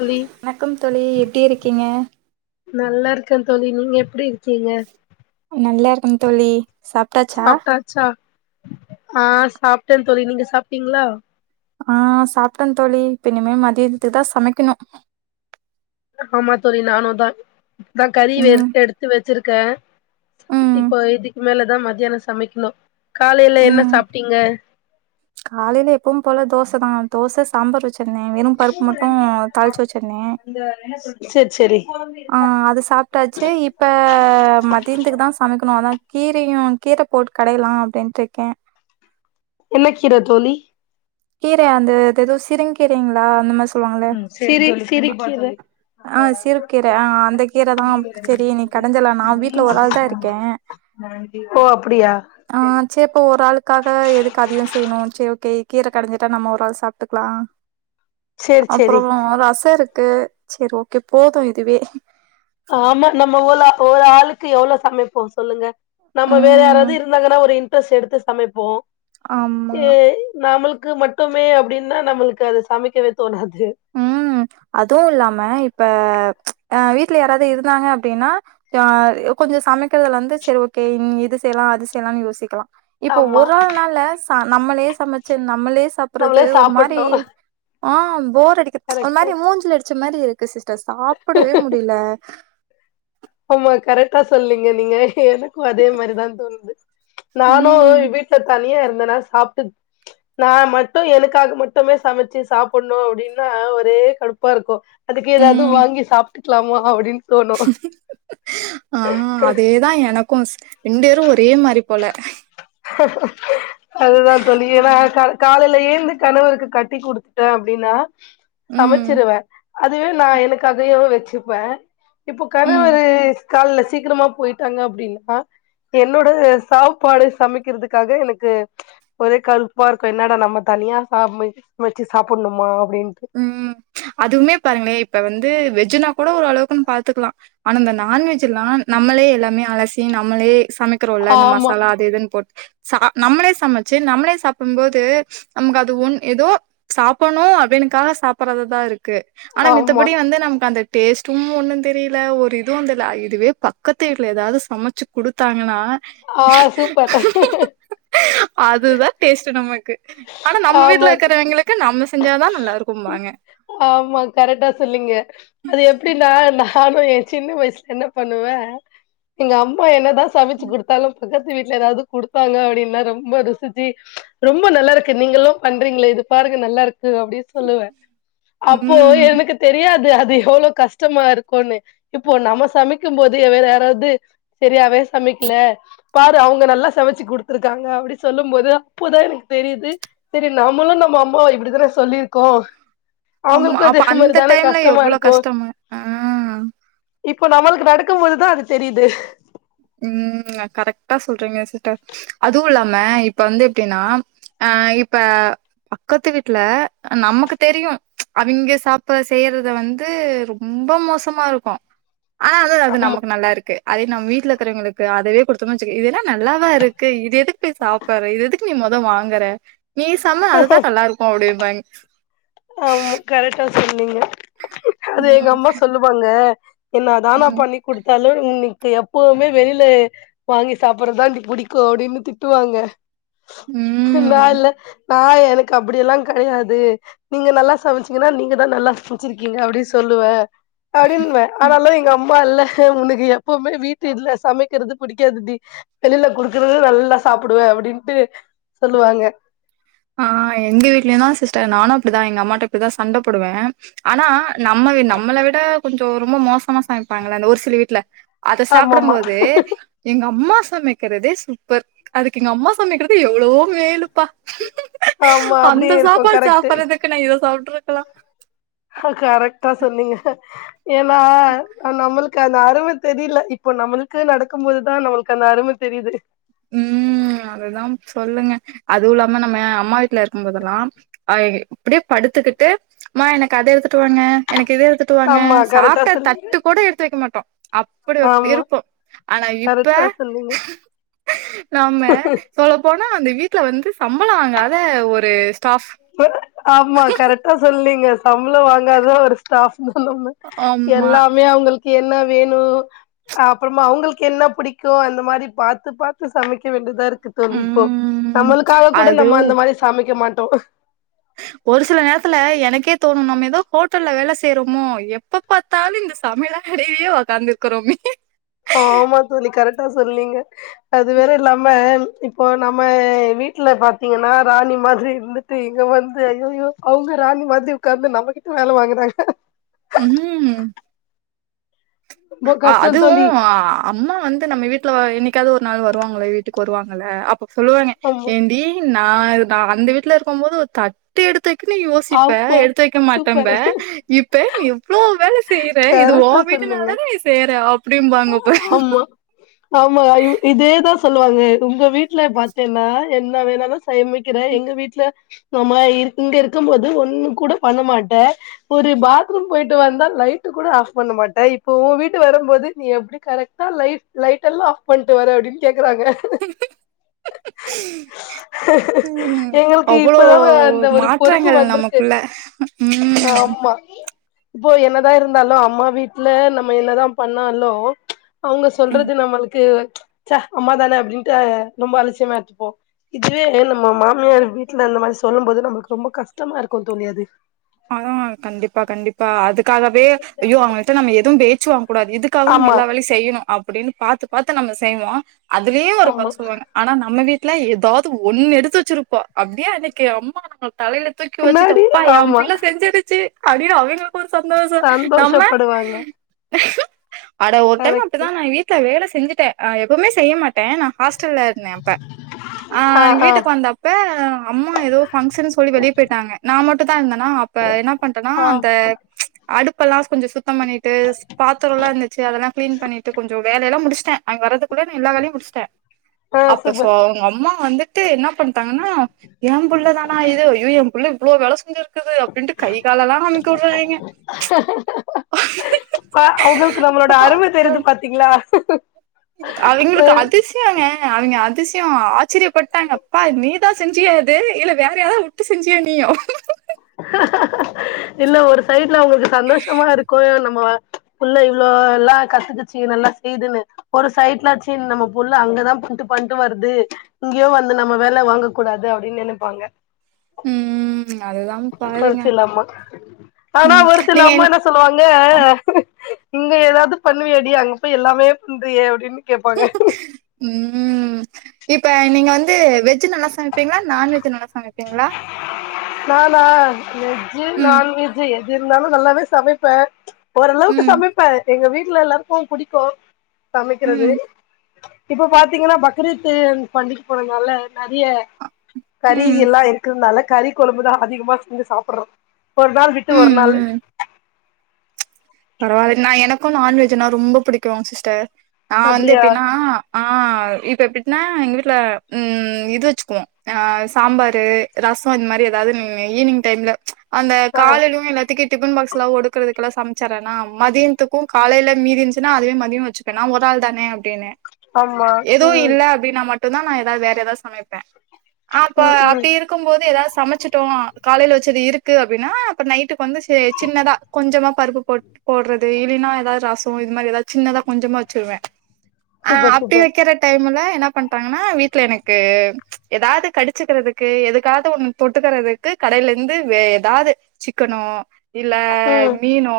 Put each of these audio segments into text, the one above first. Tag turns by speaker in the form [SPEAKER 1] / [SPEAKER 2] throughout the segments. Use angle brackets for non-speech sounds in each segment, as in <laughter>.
[SPEAKER 1] தோழி
[SPEAKER 2] வணக்கம் தோழி எப்டி இருக்கீங்க
[SPEAKER 1] நல்லா இருக்கே தோழி நீங்க எப்டி இருக்கீங்க
[SPEAKER 2] ம் தோழி சாப்ட்டாச்சா
[SPEAKER 1] சாப்ட்டாச்சா ஆ சாப்ட்டே தோழி நீங்க சாப்ட்டீங்களா
[SPEAKER 2] ஆ சாப்ட்டே தோழி இப்ப இனிமே மதியத்துக்குதா சமைக்கணு
[SPEAKER 1] ஆமா தோழி நானுந்தா நா கறிவே
[SPEAKER 2] ம்
[SPEAKER 1] எடுத்து எடுத்து வச்சிருக்கே
[SPEAKER 2] ம்
[SPEAKER 1] இப்ப இதுக் மேலதா மத்தியானோ சமைக்கணு காலேல என்ன சாப்ட்டீங்க
[SPEAKER 2] காலேல எப்பவு போல தோச தா தோச சாம்பார் வச்சி தே வெறு பருப்பு மட்டு தாளிச்சி வச்சிருந்தே
[SPEAKER 1] செரி செரி
[SPEAKER 2] ஆ அது சா சாப்டாச்சி இப்ப மதியத்துக்கு தா சமைக்கணு அதா கீரையு கீர போட்டு கடையலா அப்டின்ட்டுருக்கே
[SPEAKER 1] என்ன கீர தோழி
[SPEAKER 2] கீர அந்த எதோ சிறுங்கீரைங்களா அந்த மாதி
[SPEAKER 1] சிறு சிறுகீர
[SPEAKER 2] ஆ சிறு கீர ஆ அந்த கீரதா செரி இன்னக்கி கடஞ்சிறலா நா வீட்ல ஒராள் தா இருக்கே
[SPEAKER 1] ஓ அப்டியா
[SPEAKER 2] ஆ சே அப்ப ஒரு ஆளுக்காக எதுக்கு அதயு செய்யணு செரி ஓகே கீர கடஞ்சிட்டா நம்ம ஒராள் சாப்ட்டுக்கலா
[SPEAKER 1] சேரி
[SPEAKER 2] அப்றோ
[SPEAKER 1] சேரி
[SPEAKER 2] ரச இருக் கு செரி ஓகே போது இதுவே
[SPEAKER 1] ஆமா நம்ம ஓலா ஒரு ஆளுக்கு எவ்ளோ சமைப்போ சொல்லுங்க நம்ம வேற யாராவது
[SPEAKER 2] ம்
[SPEAKER 1] இருந்தாங்கன்னா ஒரு இன்ட்ரெஸ்ட் எடுத்து சமைப்போ
[SPEAKER 2] ஆமா
[SPEAKER 1] ஏ நம்மளுக் கு மட்டுமே அப்டின்னா நம்மளுக்கு அது சமைக்கவே தோணாது
[SPEAKER 2] ம் அதுவு இல்லாம இப்ப ஆ வீட்ல யாராவது இருந்தாங்க அப்டின்னா ஜா கொஞ்சோ சமைக்கிறதுல வந்து செரி ஓகே இது செய்யலா அது செய்யலான்னு யோசிக்கலா இப்ப
[SPEAKER 1] ஆமா
[SPEAKER 2] ஒரு ஆள் நால நம்மளே சமைச்சி நம்மளே சாப்ட்றது
[SPEAKER 1] நம்மளே
[SPEAKER 2] ஒரு மாரி
[SPEAKER 1] சாப்புட்ணு
[SPEAKER 2] ஆ போர் அடிக்க ஒரு
[SPEAKER 1] கரெக்ட்டு
[SPEAKER 2] மாரி மூஞ்சில அடிச்ச மாரி இருக் கு சிஸ்டர் சாப்டவே முடியல
[SPEAKER 1] ஆமா கரெக்டா சொல்லீங்க நீங்க எனக்கு அதே மாரிதா தோணுது நானு
[SPEAKER 2] ம்
[SPEAKER 1] வீட்ல தனியா இருந் தேன்னா சாப்ட்டு நா மட்டு எனக்காக மட்டுமே சமைச்சி சாப்டணு அப்டின்னா ஒரு கடுப்பா இருக்கு அதுக்கு ஏதாவது
[SPEAKER 2] ம்
[SPEAKER 1] வாங்கி சாப்ட்டுக்கலாமா அப்டின்னு தோணு
[SPEAKER 2] ஆ அதேதா எனக்கு ரெண்டேரு ஒரே மாறி போல
[SPEAKER 1] அதுதா தோழி
[SPEAKER 2] ஆ,
[SPEAKER 1] ஏன்னா கா காலேல எழுந்து கணவருக்கு கட்டி குடுத்துட்டே அப்டின்னா
[SPEAKER 2] ம்
[SPEAKER 1] சமச்சிருவ அதுவே நா எனக்கு அதையு வச்சுப்ப இப்போ
[SPEAKER 2] ம்
[SPEAKER 1] கணவர்ரு கால்ல சீக்கிரமா போயிட்டாங்க அப்டின்னா என்னோட சாப்பாடு சமைக்கிறதுக்காக எனக்கு ஒரே கருப்பா இருக்கு என்னடா நம்ம தனி னியா சமைச்சு வச்சு சாப்புணுமா
[SPEAKER 2] உம் அதுவுமே பாருங்களே இப்ப வந்து வெஜ் வெஜ்னா கூட ஓரளவுக்குன்னு பாத்துக்கலா ஆனா இந்த நான்வெஜ்லா நம்மளே எல்லாமே அலசி நம்மளே சமைக்கிறோல இந்த
[SPEAKER 1] ஆமா
[SPEAKER 2] மசாலா அது இதுன்னு போட்டு சா நம்மளே சமச்சு நம்மளே சாப்டும்போது நமக்கு அது ஒன் ஏதோ சாப்பன்ணு அப்டின்னு க்காக சாப்பறது தா இருக்கு ஆனா
[SPEAKER 1] ஆமா
[SPEAKER 2] மித்தபடி வந்து நமக்கு அந்த டேஸ்ட்டும் ஒன்னு தெரில ஒரு இதுவு தெர்ல இதுவே பக்கத்து வீட்ல எதாவது சமச்சு குடுத்தாங்கன்னா <inaudible>
[SPEAKER 1] ஆ சூப்பர்
[SPEAKER 2] அதுதா டேஸ்ட்டு நமக்கு ஆனா நம்ம வீட்ல
[SPEAKER 1] ஆமாக்கா
[SPEAKER 2] இருக்கிறவங்களுக்கு நம்ம செஞ்சாதா நல்லா இருக்கு
[SPEAKER 1] ஆமா கரெக்டா சொல்லுங்க அது எப்டின்னா நானு என் சின்ன வயசுல என்னா பண்ணுவ எங்க அம்மா என்னதா சமச்சு குடுத்தாலு பக்கத்து வீட்ல எதாவது குடுத்தாங்க அப்டின்னா ரொம்ப ருசிச்சு ரொம்ப ரொம்ப நல்லா இருக்கு நீங்களு பண்றீங்களே இது பாருங்க நல்லா இருக்கு அப்டின்னு சொல்லுவ அப்போ
[SPEAKER 2] ம்.
[SPEAKER 1] எனக்கு தெரியாது அ து எவ்ளோ கஷ்டமா இருக்குன்னு இப்போ நம்ம சமைக்கும் போது வேற யாராவது செரியாவே சமைக்கில பாரு அவங்க நல்லா சமச்சு குடுத்துருக்காங்க அப்டி சொல்லும் போது அப்போதா எனக் தெரிது செரி நம்மளு நம்ம அம்மாவ இப்டித்தான சொல்லிர்கோ
[SPEAKER 2] ஆம்மா அப்ப அந்த டைம்ல எவ்ளோ
[SPEAKER 1] இருக்கும்
[SPEAKER 2] கஷ்டம ஆ
[SPEAKER 1] இப்போ நம்மளுக்கு நடக்கு போதுதா அது தெரிது
[SPEAKER 2] உம் கரெக்டா சொல்றீங்க சிஸ்டர் அதுவு இல்லாம இப்ப வந்து எப்டின்னா அ இப்ப பக்கத்து வீட்ல நமக்கு தெரியு அவிங்க சாப்ப செய்யறத வந்து ரொம்ப மோசமா இருக்கு ஆனா வந்து அது
[SPEAKER 1] ஆமா
[SPEAKER 2] நமக்கு நல்லா இருக்கு அதையு நம்ம வீட்ல க்கிறவங்களுக்கு அதவே குடுத்தோன வெச்சிக இதெல்லா நல்லாவா இருக்கு இது எதுக் போய் சாப்பற இது எது நீ மொத வாங்கற நீ செம அதுதா நல்லா இருக்கு அப்டிபாங்க
[SPEAKER 1] ஆமா கரெக்டா சொன்னீங்க அது எங்க
[SPEAKER 2] ம்
[SPEAKER 1] அம்மா சொல்லுவாங்க என்னா தா நா
[SPEAKER 2] ம்
[SPEAKER 1] பண்ணி குடுத்தாலு இன்னைக் கி எப்போமே வெளில வாங்கி சாப்பறது தான்டி புடிக்கு அப்டின்னு திட்டுவாங்க
[SPEAKER 2] ம்
[SPEAKER 1] நா இல்ல நா எனக்கு அப்டி எல்லா கெடையாது நீங்க நல்லா சமச்சீங்கன்னா நீங்க தா நல்லா சமச்சிருக்கீங்க அப்டின்னு சொல்லுவ அப்டின்வே ஆனாலு எங்க அம்மா இல்ல உனக்கு எப்பவுமே வீட்டில்ல சமைக்கிறது புடிக்காதுடி வெளில குடுக்குறது நல்லா சாப்புடுவ அப்டின்ட்டு சொல்லுவாங்க
[SPEAKER 2] ஆஹ் எங்க வீட்லயு தா சிஸ்டர் நானு அப்டிதா எங்க அம்மாட்ட இப்டிதா சண்ட போடுவ ஆனா நம்ம நம்மள விட கொஞ்சோ ரொம்ப மோசமா சமைப்பாங்கள அந்த ஒரு சில வீட்ல அத சாப்படும்
[SPEAKER 1] ஆமாமா
[SPEAKER 2] போது எங்க அம்மா சமைக்கிறதே சூப்பர் அதுக்கு எங்க அம்மா சமைக்கிறது எவ்ளவோ மேலுப்பா
[SPEAKER 1] ஆமா
[SPEAKER 2] <inaudible> அந்த
[SPEAKER 1] அப்டியே இருக்கு
[SPEAKER 2] சாப்பாடு
[SPEAKER 1] கரெக்ட்டு
[SPEAKER 2] சாப்பாறதுக்கு நா இத சாப்டுருக்கலா
[SPEAKER 1] கரெக்டா சொன்னீங்க ஏனா நம்மளு க்கு அந்த அரும தெரில இப்போ நம்மளுக்கு நடக்கு போதுதா நம்மளுக்கு அந்த அரும தெரிது
[SPEAKER 2] உம் ம் அதுதா சொல்லுங்க அதுவு இல்லாம நம்ம அம்மா வீட்ல இருக்கும் போதெல்லாம் அ இப்டியே படு த்துக்கிட்டு மா எனக்கு அத எடுத்துட்டு வாங்க எனக் இத எடுத்துட்டு வாங்க
[SPEAKER 1] ஆமா கரெக்டா
[SPEAKER 2] சாப்ட
[SPEAKER 1] சொன்னீங்க
[SPEAKER 2] தட்டு கூட எடுத்து வெக்க மாட்டோ அப்டி
[SPEAKER 1] ஆமா
[SPEAKER 2] இருப்போ ஆனா இப்ப
[SPEAKER 1] கரெக்டா சொன்னீங்க
[SPEAKER 2] நம்ம சொல்ல போனா அந்த வீட்ல வந்து சம்பளோ வாங்காத ஒரு ஸ்டாஃப்
[SPEAKER 1] ஆமா கரெக்டா சொல்லீங்க சம்பளோ வாங்காத ஒரு ஸ்டாஃப் <inaudible>
[SPEAKER 2] ஆமா
[SPEAKER 1] எல்லாமே அவங்களுக்கு என்ன வேணு அப்றமா அவுங்ளுக்கு என்ன பிடிக்கு அந்த மாரி பாத்து பாத்து சமைக்க வேண்டியதா இருக்கு க்கு தோழி இப்போ
[SPEAKER 2] ம்
[SPEAKER 1] நம்மளுக்காக கூட நம்ம அந்த மாரி சமைக்க மாட்டோ
[SPEAKER 2] ஹ ஒரு சில நேரத்துல எனக்கே தோணு நம்ம ஏதோ ஹோட்டல்ல வேலை செய்றோமோ எப்ப பாத்தாலு இந்த சமையல எடயயே உக்காந்துருக்கிறோம்
[SPEAKER 1] ஆமா தோழி கரட்டா சொன்னீங்க அது வேற நம்ம இப்போ நம்ம வீட்ல பாத்தீங்கனா ராணி மாதிரி இருந்துட்டு இங்க வந்து ஐயயோ அவுங்க ராணி மாதிரி உக்காந்து நம்மகிட்ட வேல வாங்குறாங்க
[SPEAKER 2] ம்
[SPEAKER 1] ரொம்ப கஷ்டோ
[SPEAKER 2] அதுவூ
[SPEAKER 1] தோழி
[SPEAKER 2] அம்மா வந்து நம்ம வீட்ல இன்னை என்னக்காவது ஒரு நாள் வருவாங்கள வீட்டுக்கு வருவாங்கள அப்போ சொல்லுவாங்க
[SPEAKER 1] ஆமா
[SPEAKER 2] ஏண்டி நா அந்த வீட்ல இருக்கு போது ஒரு தட்டு எடுத்து த்துக்குன்னு யோசிப்ப
[SPEAKER 1] ஆமா
[SPEAKER 2] எடுத்து வைக்க மாட்டேன்ப
[SPEAKER 1] சூப்பர்
[SPEAKER 2] இப்ப நீ எவ்ளோ வேலை செ
[SPEAKER 1] கரட்டா சொன்னீங்க
[SPEAKER 2] அப்டிம்பாங்க இப்ப
[SPEAKER 1] ஆமா ஆமா இதேதா சொல்லுவாங்க உங்க வீட்ல பாத்தேனா என்ன வேணாலு சமைக்கிற எங்க வீட்ல நம்ம ஏ இங்க இருக்கு போது ஒன்னு கூட பண்ண மாட்ட ஒரு பாத்ரூம் போயிட்டு வந்தா லைட் கூட ஆஃப் பண்ண மாட்ட இப்போ உன் வீட்டு வரும்போது நீ எப்டி கரெக்டா லைட் லைட்எல்லாம் ஆஃப் பண்ட்டு வர அப்டின்னு கேட் க்றாங்க
[SPEAKER 2] <inaudible> ம்
[SPEAKER 1] <inaudible> எங்களுக்கு
[SPEAKER 2] அவ்ளோ
[SPEAKER 1] இப்பதா அந்த ஒரு பொறுப்பு
[SPEAKER 2] மாற்றங்கள்
[SPEAKER 1] வந்ருக்கு
[SPEAKER 2] நமக்குள்ள ம்
[SPEAKER 1] ஆமா இப்போ என்னதா இருந்தாலு அம்மா வீட்ல நம்ம என்னதா பண்ணாலோ அவுங்க
[SPEAKER 2] ம்
[SPEAKER 1] சொல்றது நம்மளுக்கு ச்ச அம்மா தான அப்டின்டு ரொம்ப அலட்சியமா எத்துபோம் இதுவேடயல் நம்ம மாமியார் வீட்ல இந்த மாரி சொல்லு போது நமக்கு ரொம்ப கஷ்டமா இருக்கு தோழி அது
[SPEAKER 2] ஆ கண்டிப்பா கண்டிப்பா அதுக்காகவே ஐயோ அவங்ள்ட்ட நம்ம எதுவும் பேச்சு வாங்க கூடாது இதுக்காகவே நம்ம
[SPEAKER 1] ஆமா
[SPEAKER 2] எல்லா வேலையு செய்யணு அப்டின்னு பாத்து பாத்து நம்ம செய்வோ அதுவே ஒரு குறை
[SPEAKER 1] ஆமா
[SPEAKER 2] சொல்வாங்க ஆனா நம்ம வீட்ல ஏதாவது ஒண்ணு எடுத்து வச்சிருப் ப்போ அப்டியே அன்னைக்கு அம்மா நா தலையில தூக்கி வச்சுட்டு
[SPEAKER 1] என்னாடி
[SPEAKER 2] அப்பா எ
[SPEAKER 1] ஆமா
[SPEAKER 2] பிள்ள செஞ்சிடுச்சு அப்டின்னு அவங்களுக்கு ஒரு சந்தோஷ நம்ம
[SPEAKER 1] சந்தோஷப்படுவாங்க
[SPEAKER 2] அட ஒரு டைம்
[SPEAKER 1] கரெக்ட்டு
[SPEAKER 2] அப்டிதா நா வீட்ல வேல செஞ்சுட்டேன் எப்பவுமே செய்ய மாட்டேன் நான் ஹாஸ் ஹாஸ்டல்ல இருந்தே அப்ப ஆ எங்க வீட்டுக்கு வந்தப்ப அம்மா ஏதோ பங்க்ஷன் சொல்லி வெளிய போயிட்டாங்க நான் மட்டு தான் இருந்தனா அப்ப என்ன பண்றனா
[SPEAKER 1] ஆ
[SPEAKER 2] அந்த அடுப் கடுப்பு எல்லா கொஞ்சசுத்த பண்ணிட்டு பாத்திரலா இருந்துச்சு அதெல்லாம் கிளீன் பண்ணிட்டு கொஞ்ச வேலெல்லாம் முடிச்சிட்டேன் அவங்க வறதுக்கு வேனு எல்லா வேலையு முடிச்ட்ட
[SPEAKER 1] ஆ
[SPEAKER 2] அப்ப சோ
[SPEAKER 1] சூப்பர்
[SPEAKER 2] அவுங்க அம்மா வந்து த்து என்ன பண்டாங்கனா என் புள்ள தானா இது ஐயோ என் புள்ள இவ்ளோ வேலை செஞ்சுரு இருக்குது அப்டின்ட்டு கை காலல்லா அமுக்கி விடுறாயங்க
[SPEAKER 1] அ அவுங்களுக்கு நம்மளோட அருமை தெரிது பாத்தீங்களா
[SPEAKER 2] அவங்களுக்கு
[SPEAKER 1] ஒரு
[SPEAKER 2] அதிசயங்க அவங்க அதிசி யம் ஆச்சரியபட்டாங்க அப்பா நீதா செஞ்சியா இது இல்ல வேற யாராது விட்டு செஞ்சியா நீ
[SPEAKER 1] இல்ல ஒரு சைட்ல அவுங்களுக்கு சந்தோஷமா இருக்கு ஏ நம்ம புள்ள இவ்ளோ எல்லா கத்துகுச்சு நல்லா செய்துன்னு ஒரு சைட்லாச்சு நம்ம புள்ள அங்கதா பண்ட்டு பண்ட்டு வருது இங்கயு வந்து நம்ம வேலை வாங்க கூடாது அப்டின்னு நெனைப்பாங்க
[SPEAKER 2] ம்ம்
[SPEAKER 1] பர்சு இல்லாம ஆனா
[SPEAKER 2] ம்
[SPEAKER 1] ஒரு சில
[SPEAKER 2] நீங்க
[SPEAKER 1] அம்மா
[SPEAKER 2] என்
[SPEAKER 1] என்னா சொல்லுவாங்க இங்க ஏதாவது பண்ணுவியாடி அங்க போய் எல்லாமே பண்றியே அப்டின்னு கேப்பாங்க
[SPEAKER 2] ம் இப்ப நீங்க வந் வெஜ் நல்லா சமைபீங்களா நான்வெஜ் நல்லா சமைபீங்களா
[SPEAKER 1] நானா வெஜ்ஜி நான்வெஜ்ஜி எது இருந்தாலு நல்லாவே சமைப்பே ஓரளவுக்கு
[SPEAKER 2] ம்
[SPEAKER 1] சமைப்பே எங்க வீட்டுல எல்லாருக்கு புடிக்கும் சமைக்றது
[SPEAKER 2] ம்
[SPEAKER 1] இப்ப பாத்தீங்கன்னா பக்ரீத்து பண்டிக போனனால நெறைய கறி
[SPEAKER 2] ம்
[SPEAKER 1] எல்லா இருக்குறனால கறி கொழம்புதா அதிகமா செஞ்சு சாப்புட்றோ ஒரு நாள் விட்டு ஒரு
[SPEAKER 2] ம்
[SPEAKER 1] நாள்
[SPEAKER 2] ம் பரவால்ல நா எனக்கும் நான்வெஜ்னா ரொம்ப புடிக்கு சிஸ்டர் நா வந்து
[SPEAKER 1] அப்டியா
[SPEAKER 2] எப்டின்னா ஆஹ் இப்ப எப்பிட்னா எங்க வீட்டுல இது ம் வச்சுக்குவோ சாம்பாரு ரசோ இந் மாரி எதாவது ம் ஈவினிங் டைம்ல அந்த
[SPEAKER 1] ஆ
[SPEAKER 2] காலையிலு எல்லாத்திக்கி டிபன் பாக்ஸ்ஸுல்லா ஒடுக்கறதுக்கெல்லா சமச் சரேனா மதினத்துக்கும் காலையில மீதிந்துச்சுன்னா அதுவே மதியம் வச்சுப்பேனா நா ஒரு ஆள் தானே அப்டின்னு
[SPEAKER 1] ஆமா
[SPEAKER 2] எதுவு
[SPEAKER 1] ம்
[SPEAKER 2] இல்ல அப்டின் நா மட் டுந்தா நா ஏதாவது வேற ஏதாவது சமைப்பே அப்ப
[SPEAKER 1] ம் ம்
[SPEAKER 2] அப்டி இருக்கும் போது ஏதாவது சமைச்சிட்டோ காலையில வச்சது இருக்கு அப்டின்னா அப்புறம் நைட்டுக்கு வந்து ச சின்னதா கொஞ்சமா பருப்பு போ போட்றது இல்லினா ஏதாவது ரஸ் மாரி ஏதாவது சின்னதா கொஞ்சமா வச்சிருவே ஆஹ்
[SPEAKER 1] சூப்பர்
[SPEAKER 2] அப்டி
[SPEAKER 1] சூப்பர்
[SPEAKER 2] வெக்கிற டைம்ல பண்டாங்கன்னா வீட்டுல எனக்கு எதாவது கடிச்சுக்கிறதுக்கு எதுக்காவது ஒண்ணு தொட்டுக்கிறதுக்கு கடையில இந்து வேற ஏதாவது சிக்க னோ இல்ல
[SPEAKER 1] ம்
[SPEAKER 2] மீனோ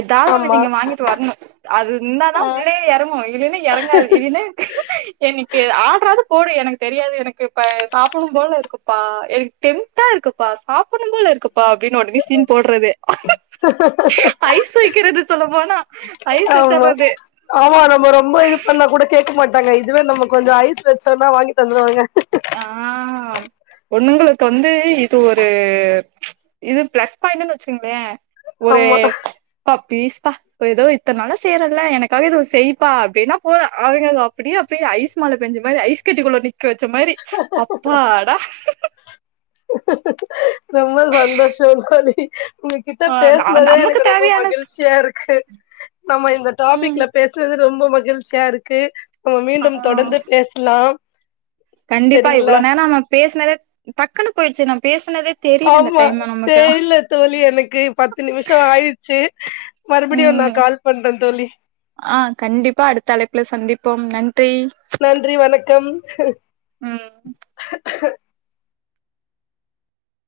[SPEAKER 2] எதாவது ஒண்ணு
[SPEAKER 1] ஆமா
[SPEAKER 2] நீங்க வாங்கிட்டு வரணு அது இந்தாதா
[SPEAKER 1] ஆ
[SPEAKER 2] உள்ளயே எறங்கு இல்லேன்னா உள்ளயே எறங்காது இதுன்னு எனக்கு ஆட்ரா வது போடு எனக்கு தெரியாது எனக்கு இப்ப சாப்பன்னும் போல இருக்குப்பா எனக்கு டெம்ட்டா இருக்குப்பா சாப்பன்னும் போல இருக்குப் பா அப்டின்னு உடனே சீன் போட்றது ஐஸ் வைக்கிறது சொல்லப்போனா ஐஸ்
[SPEAKER 1] ஆமா
[SPEAKER 2] வச்சர்றது
[SPEAKER 1] ஆமா நம்ப ரொம்ப இது பண்ணா கூட கேட்க மாட்டாங்க இதுவே நம்ம கொஞ்சம் ஐஸ் வச்சோம்னா வாங்கி தந்துருவாங்க
[SPEAKER 2] ஆஹ்ம் பொண்ணுங்களுக்கு வந்து இது ஒரு இது பிளஸ் பாயிண்டுன்னு வச்சுங்கங்களே ஒரு
[SPEAKER 1] ஆமா
[SPEAKER 2] பக் ப்லீஸ்பா ஏதோ இத்தன நாளா செய்றேன்ல எனக்காகவே இதுவு செய்ப்பா அப்டின்னா போது அவிய்ங்க அப்டியே அப்டியே ஐஸ் மழ பெஞ்ச மாரி ஐஸ் கட்டிக்குள்ள நிக்க வச்ச மாரி அப்பாடா
[SPEAKER 1] ரொம்ப சந்தோஷோ தோழி உங்க கிட்ட
[SPEAKER 2] ஆ
[SPEAKER 1] பேசுனதே
[SPEAKER 2] நமக்கு
[SPEAKER 1] எனக்கு ரொம்ப
[SPEAKER 2] தேவையான
[SPEAKER 1] மகிழ்ச்சியா இருக்கு நம்ம இந்த
[SPEAKER 2] ம்
[SPEAKER 1] டாபிக்ல பேஸ்னது ரொம்ப மகிழ்ச்சியா இருக்கு
[SPEAKER 2] ஆ
[SPEAKER 1] மீண்டும் தொடர்ந்து பேசலாம்
[SPEAKER 2] கண்டிப்பா இவ்ளே
[SPEAKER 1] சரிங்களா
[SPEAKER 2] நேரோ நம்ம பேசினதே டக்குன்னு போயிடுச்சு நம்
[SPEAKER 1] ஆம்மா தெரியல தோழி எனக்கு பத்து நிமிஷம் ஆயிடுச்சி மறுபடியும் நா கால் பண்றே தோழி
[SPEAKER 2] ஆஹ் கண்டிப்பா அடுத்த அழைப்புல சந்திப்போம் நன்றி
[SPEAKER 1] நன்றி வணக்கம்
[SPEAKER 2] ம்